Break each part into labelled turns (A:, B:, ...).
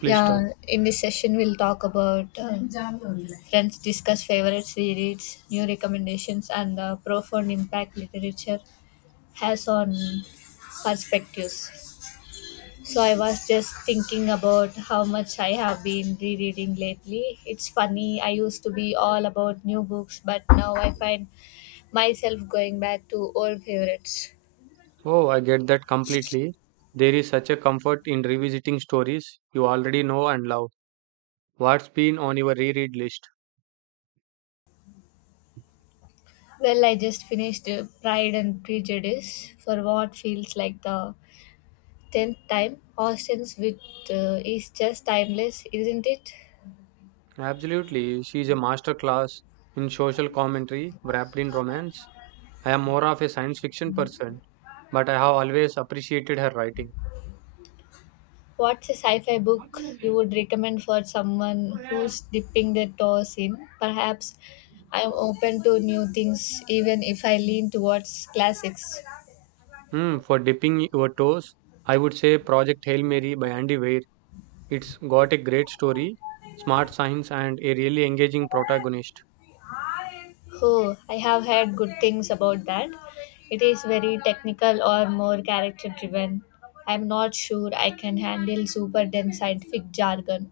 A: Please
B: Yeah,
A: start.
B: in this session, we'll talk about friends discuss favorite series, new recommendations, and the profound impact literature has on perspectives. So, I was just thinking about how much I have been rereading lately. It's funny, I used to be all about new books, but now I find myself going back to old favorites.
A: Oh, I get that completely. There is such a comfort in revisiting stories you already know and love. What's been on your reread list?
B: Well, I just finished Pride and Prejudice for what feels like the tenth time. Austin's with is just timeless, isn't it?
A: Absolutely, she's a master class in social commentary wrapped in romance. I am more of a science fiction person, but I have always appreciated her writing.
B: What's a sci-fi book you would recommend for someone who's dipping their toes in? Perhaps I'm open to new things, even if I lean towards classics.
A: Hmm, for dipping your toes, I would say Project Hail Mary by Andy Weir. It's got a great story, smart science, and a really engaging protagonist.
B: Oh, I have heard good things about that. It is very technical or more character-driven. I'm not sure I can handle super dense scientific jargon.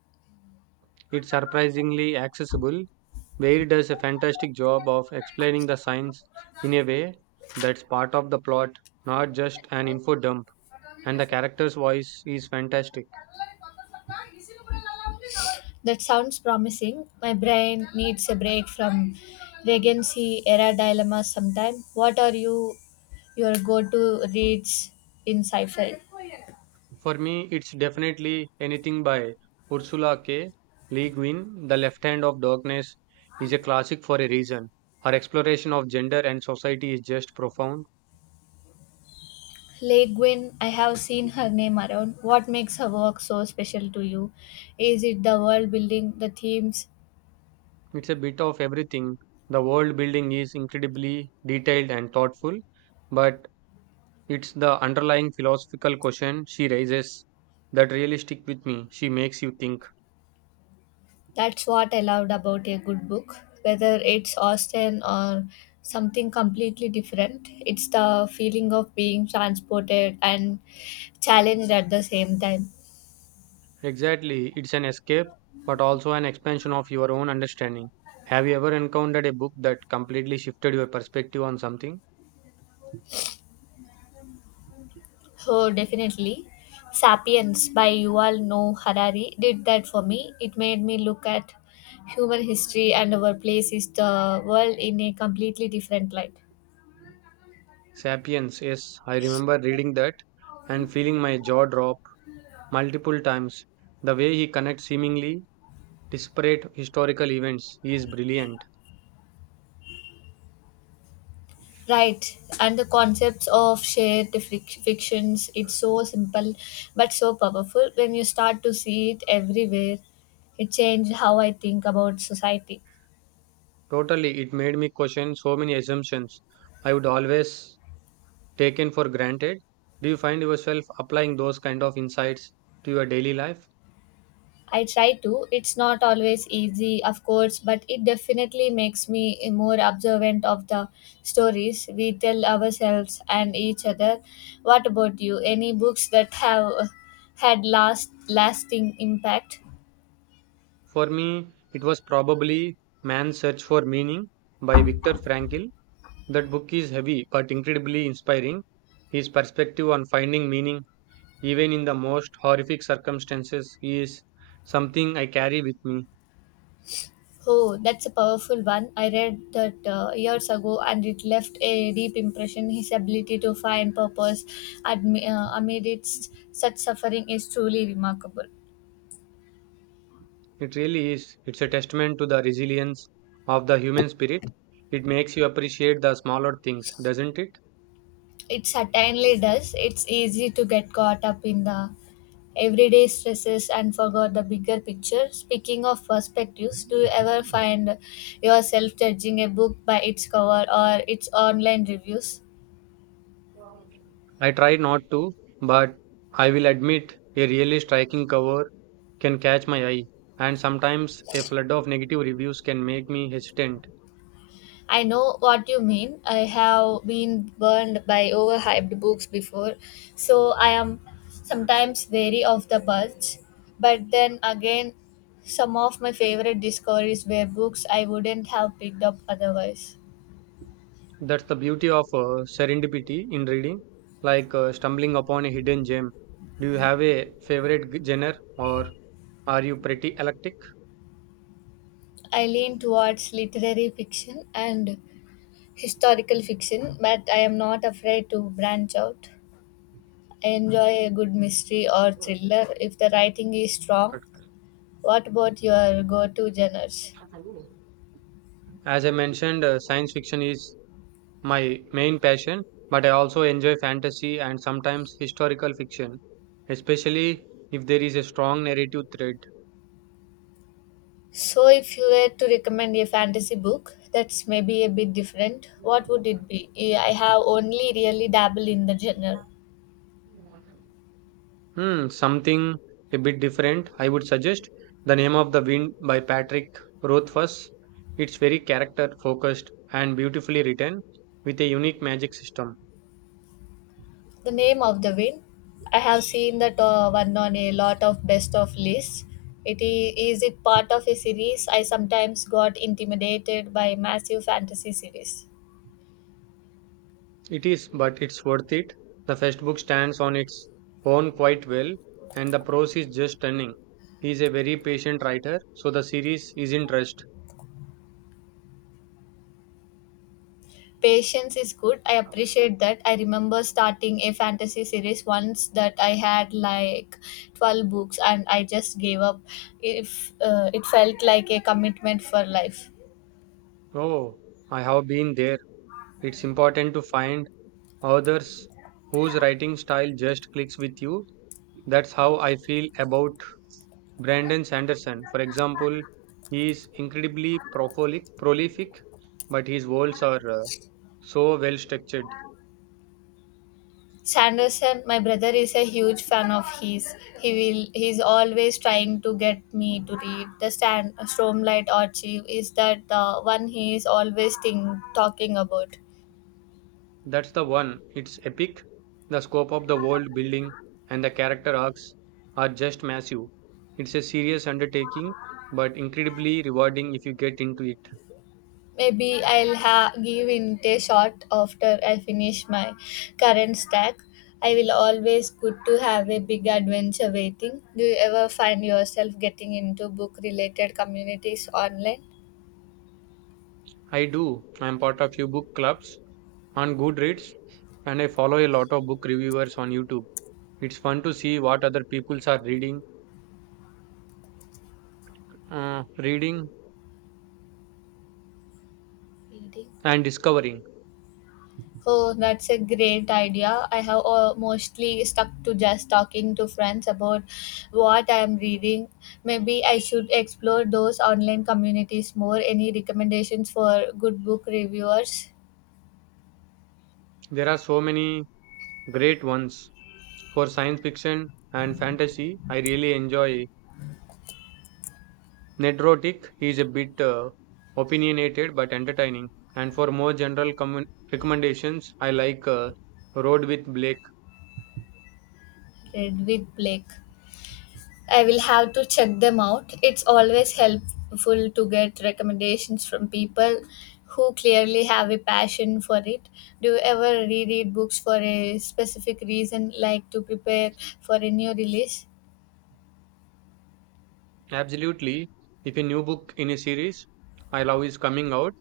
A: It's surprisingly accessible, where it does a fantastic job of explaining the science in a way that's part of the plot, not just an info dump. And the character's voice is fantastic.
B: That sounds promising. My brain needs a break from regency era dilemmas sometime. What are your go-to reads in sci-fi?
A: For me, it's definitely anything by Ursula K. Le Guin. The Left Hand of Darkness is a classic for a reason. Her exploration of gender and society is just profound.
B: Lei Guin, I have seen her name around. What makes her work so special to you? Is it the world building, the themes?
A: It's a bit of everything. The world building is incredibly detailed and thoughtful, but it's the underlying philosophical question she raises that really stick with me. She makes you think.
B: That's what I loved about a good book. Whether it's Austen or something completely different, it's the feeling of being transported and challenged at the same time.
A: Exactly, it's an escape, but also an expansion of your own understanding. Have you ever encountered a book that completely shifted your perspective on something?
B: Oh, definitely. Sapiens by Yuval Noah Harari did that for me. It made me look at human history and our place in the world in a completely different light.
A: Sapiens, yes, I remember reading that and feeling my jaw drop multiple times. The way he connects seemingly disparate historical events is brilliant.
B: Right, and the concepts of fictions, it's so simple but so powerful. When you start to see it everywhere, it changed how I think about society.
A: Totally, it made me question so many assumptions I would always taken for granted. Do you find yourself applying those kind of insights to your daily life?
B: I try to. It's not always easy, of course, but it definitely makes me more observant of the stories we tell ourselves and each other. What about you? Any books that have had lasting impact?
A: For me, it was probably Man's Search for Meaning by Viktor Frankl. That book is heavy but incredibly inspiring. His perspective on finding meaning even in the most horrific circumstances is something I carry with me.
B: Oh, that's a powerful one. I read that years ago and it left a deep impression. His ability to find purpose amid its such suffering is truly remarkable.
A: It really is. It's a testament to the resilience of the human spirit. It makes you appreciate the smaller things, doesn't it?
B: It certainly does. It's easy to get caught up in the everyday stresses and forgot the bigger picture. Speaking of perspectives, do you ever find yourself judging a book by its cover or its online reviews?
A: I try not to, but I will admit a really striking cover can catch my eye, and sometimes a flood of negative reviews can make me hesitant.
B: I know what you mean. I have been burned by overhyped books before, so I am sometimes wary of the buzz. But then again, some of my favorite discoveries were books I wouldn't have picked up otherwise.
A: That's the beauty of serendipity in reading, like stumbling upon a hidden gem. Do you have a favorite genre, or are you pretty eclectic?
B: I lean towards literary fiction and historical fiction, but I am not afraid to branch out. I enjoy a good mystery or thriller if the writing is strong. What about your go to genres?
A: As I mentioned, science fiction is my main passion, but I also enjoy fantasy and sometimes historical fiction, especially if there is a strong narrative thread.
B: So, if you were to recommend a fantasy book that's maybe a bit different, what would it be? Eh, I have only really dabbled in the genre.
A: Hmm, something a bit different, I would suggest. The Name of the Wind by Patrick Rothfuss. It's very character focused and beautifully written with a unique magic system.
B: The name of the wind. I have seen that one on a lot of best of lists. Is it part of a series? I sometimes got intimidated by massive fantasy series.
A: It is, but it's worth it. The first book stands on its own quite well, and the prose is just stunning. He is a very patient writer, so the series is in trust.
B: Patience is good. I appreciate that. I remember starting a fantasy series once that I had like 12 books and I just gave up. If it felt like a commitment for life.
A: Oh, I have been there. It's important to find authors whose writing style just clicks with you. That's how I feel about Brandon Sanderson. For example, he is incredibly prolific, but his worlds are so well structured.
B: Sanderson, my brother is a huge fan of his. He's always trying to get me to read the Stan Stormlight Archive. Is that the one he is always talking about?
A: That's the one. It's epic. The scope of the world building and the character arcs are just massive. It's a serious undertaking, but incredibly rewarding if you get into it.
B: Maybe give in a shot after I finish my current stack. I will always good to have a big adventure waiting. Do you ever find yourself getting into book related communities online?
A: I do. I'm part of few book clubs on Goodreads, and I follow a lot of book reviewers on YouTube. It's fun to see what other peoples are reading, uh, reading
B: Reading.
A: and discovering.
B: Oh, that's a great idea. I have mostly stuck to just talking to friends about what I am reading. Maybe I should explore those online communities more. Any recommendations for good book reviewers?
A: There are so many great ones for science fiction and fantasy. I really enjoy Nedrotic. He's a bit opinionated but entertaining. And for more general commen recommendations, I like Road with Blake.
B: Read with Blake. I will have to check them out. It's always helpful to get recommendations from people who clearly have a passion for it. Do you ever reread books for a specific reason, like to prepare for a new release?
A: Absolutely. If a new book in a series I love is coming out,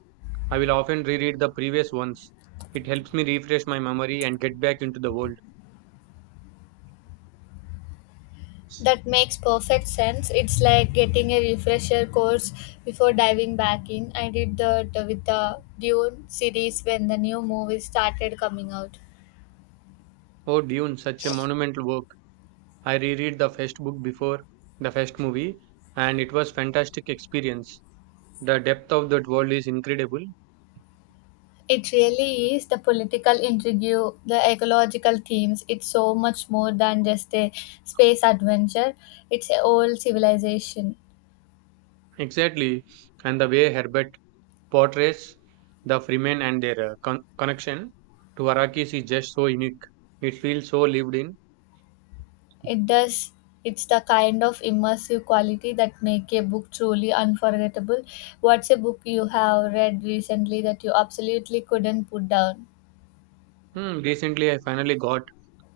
A: I will often reread the previous ones. It helps me refresh my memory and get back into the world.
B: That makes perfect sense. It's like getting a refresher course before diving back in. I did that with the Dune series when the new movies started coming out.
A: Oh, Dune, such a monumental work. I reread the first book before the first movie and it was fantastic experience. The depth of that world is incredible.
B: It really is the political intrigue, the ecological themes. It's so much more than just a space adventure, it's a whole civilization.
A: Exactly. And the way Herbert portrays the Freemen and their connection to Arakis is just so unique. It feels so lived in.
B: It does. It's the kind of immersive quality that make a book truly unforgettable. What's a book you have read recently that you absolutely couldn't put down?
A: Hmm, recently, I finally got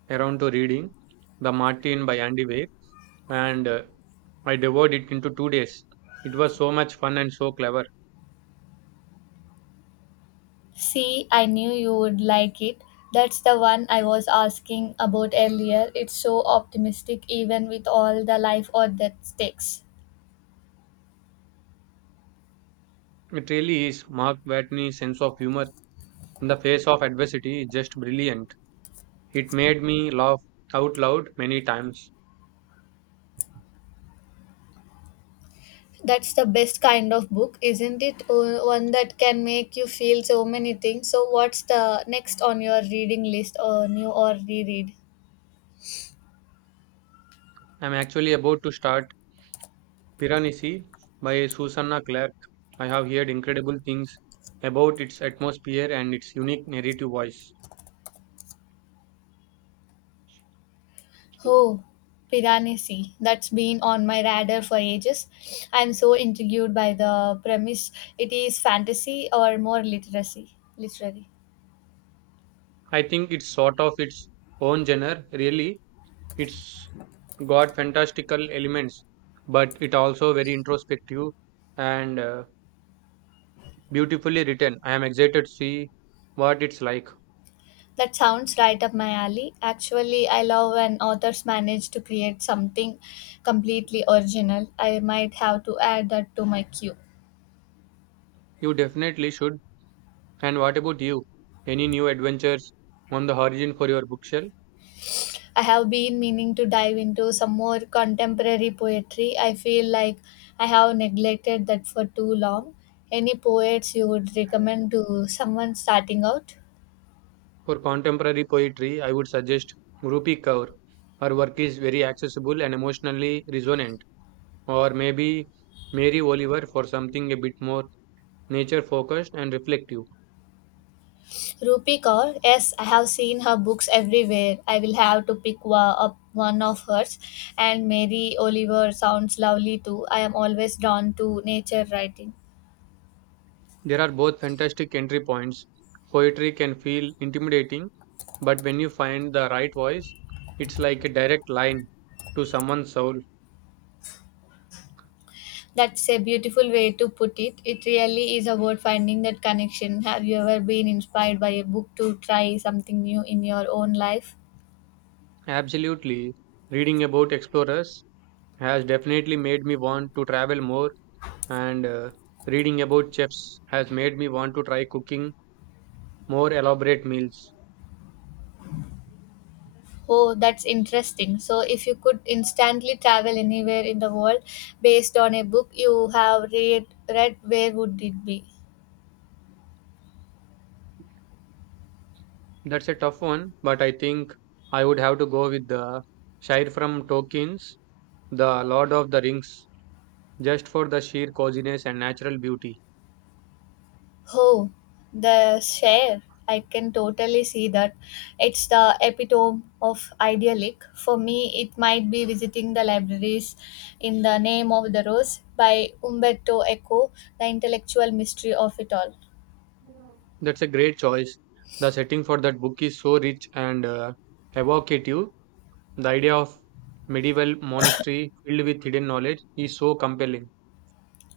A: around to reading The Martin by Andy Weir, and I devoured it into 2 days. It was so much fun and so clever.
B: See, I knew you would like it. That's the one I was asking about earlier. It's so optimistic even with all the life or death stakes.
A: It really is. Mark Watney's sense of humor in the face of adversity is just brilliant. It made me laugh out loud many times.
B: That's the best kind of book, isn't it? One that can make you feel so many things. So what's the next on your reading list or new or reread?
A: I'm actually about to start Piranesi by Susanna Clark. I have heard incredible things about its atmosphere and its unique narrative voice.
B: Oh, Piranesi. That's been on my radar for ages. I'm so intrigued by the premise. It is fantasy or more literary.
A: I think it's sort of its own genre, really. It's got fantastical elements, but it also very introspective and beautifully written. I am excited to see what it's like.
B: That sounds right up my alley. Actually, I love when authors manage to create something completely original. I might have to add that to my queue.
A: You definitely should. And what about you? Any new adventures on the horizon for your bookshelf?
B: I have been meaning to dive into some more contemporary poetry. I feel like I have neglected that for too long. Any poets you would recommend to someone starting out?
A: For contemporary poetry, I would suggest Rupi Kaur. Her work is very accessible and emotionally resonant. Or maybe Mary Oliver for something a bit more nature focused and reflective.
B: Rupi Kaur, yes, I have seen her books everywhere. I will have to up one of hers. And Mary Oliver sounds lovely too. I am always drawn to nature writing.
A: There are both fantastic entry points. Poetry can feel intimidating, but when you find the right voice, it's like a direct line to someone's soul.
B: That's a beautiful way to put it. It really is about finding that connection. Have you ever been inspired by a book to try something new in your own life?
A: Absolutely. Reading about explorers has definitely made me want to travel more, and reading about chefs has made me want to try cooking more elaborate meals.
B: Oh, that's interesting. So, if you could instantly travel anywhere in the world based on a book you have read where would it be?
A: That's a tough one, but I think I would have to go with the Shire from Tolkien's The Lord of the Rings, just for the sheer coziness and natural beauty.
B: Oh, the share. I can totally see that. It's the epitome of idyllic. For me, it might be visiting the libraries in the Name of the Rose by Umberto Eco, the intellectual mystery of it all.
A: That's a great choice. The setting for that book is so rich and evocative. The idea of medieval monastery filled with hidden knowledge is so compelling.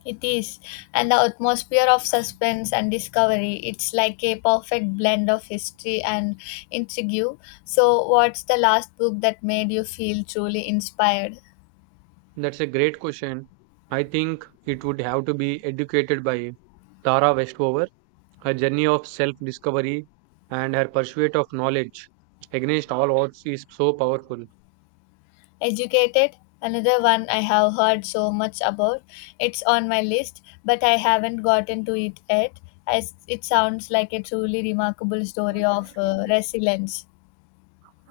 B: It is, and the atmosphere of suspense and discovery. It's like a perfect blend of history and intrigue. So, what's the last book that made you feel truly inspired?
A: That's a great question. I think it would have to be Educated by Tara Westover. Her journey of self discovery and her pursuit of knowledge against all odds is so powerful.
B: Educated, another one I have heard so much about. It's on my list, but I haven't gotten to it yet. As it sounds like a truly remarkable story of resilience.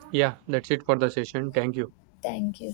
A: Yeah, that's it for the session. Thank you.
B: Thank you.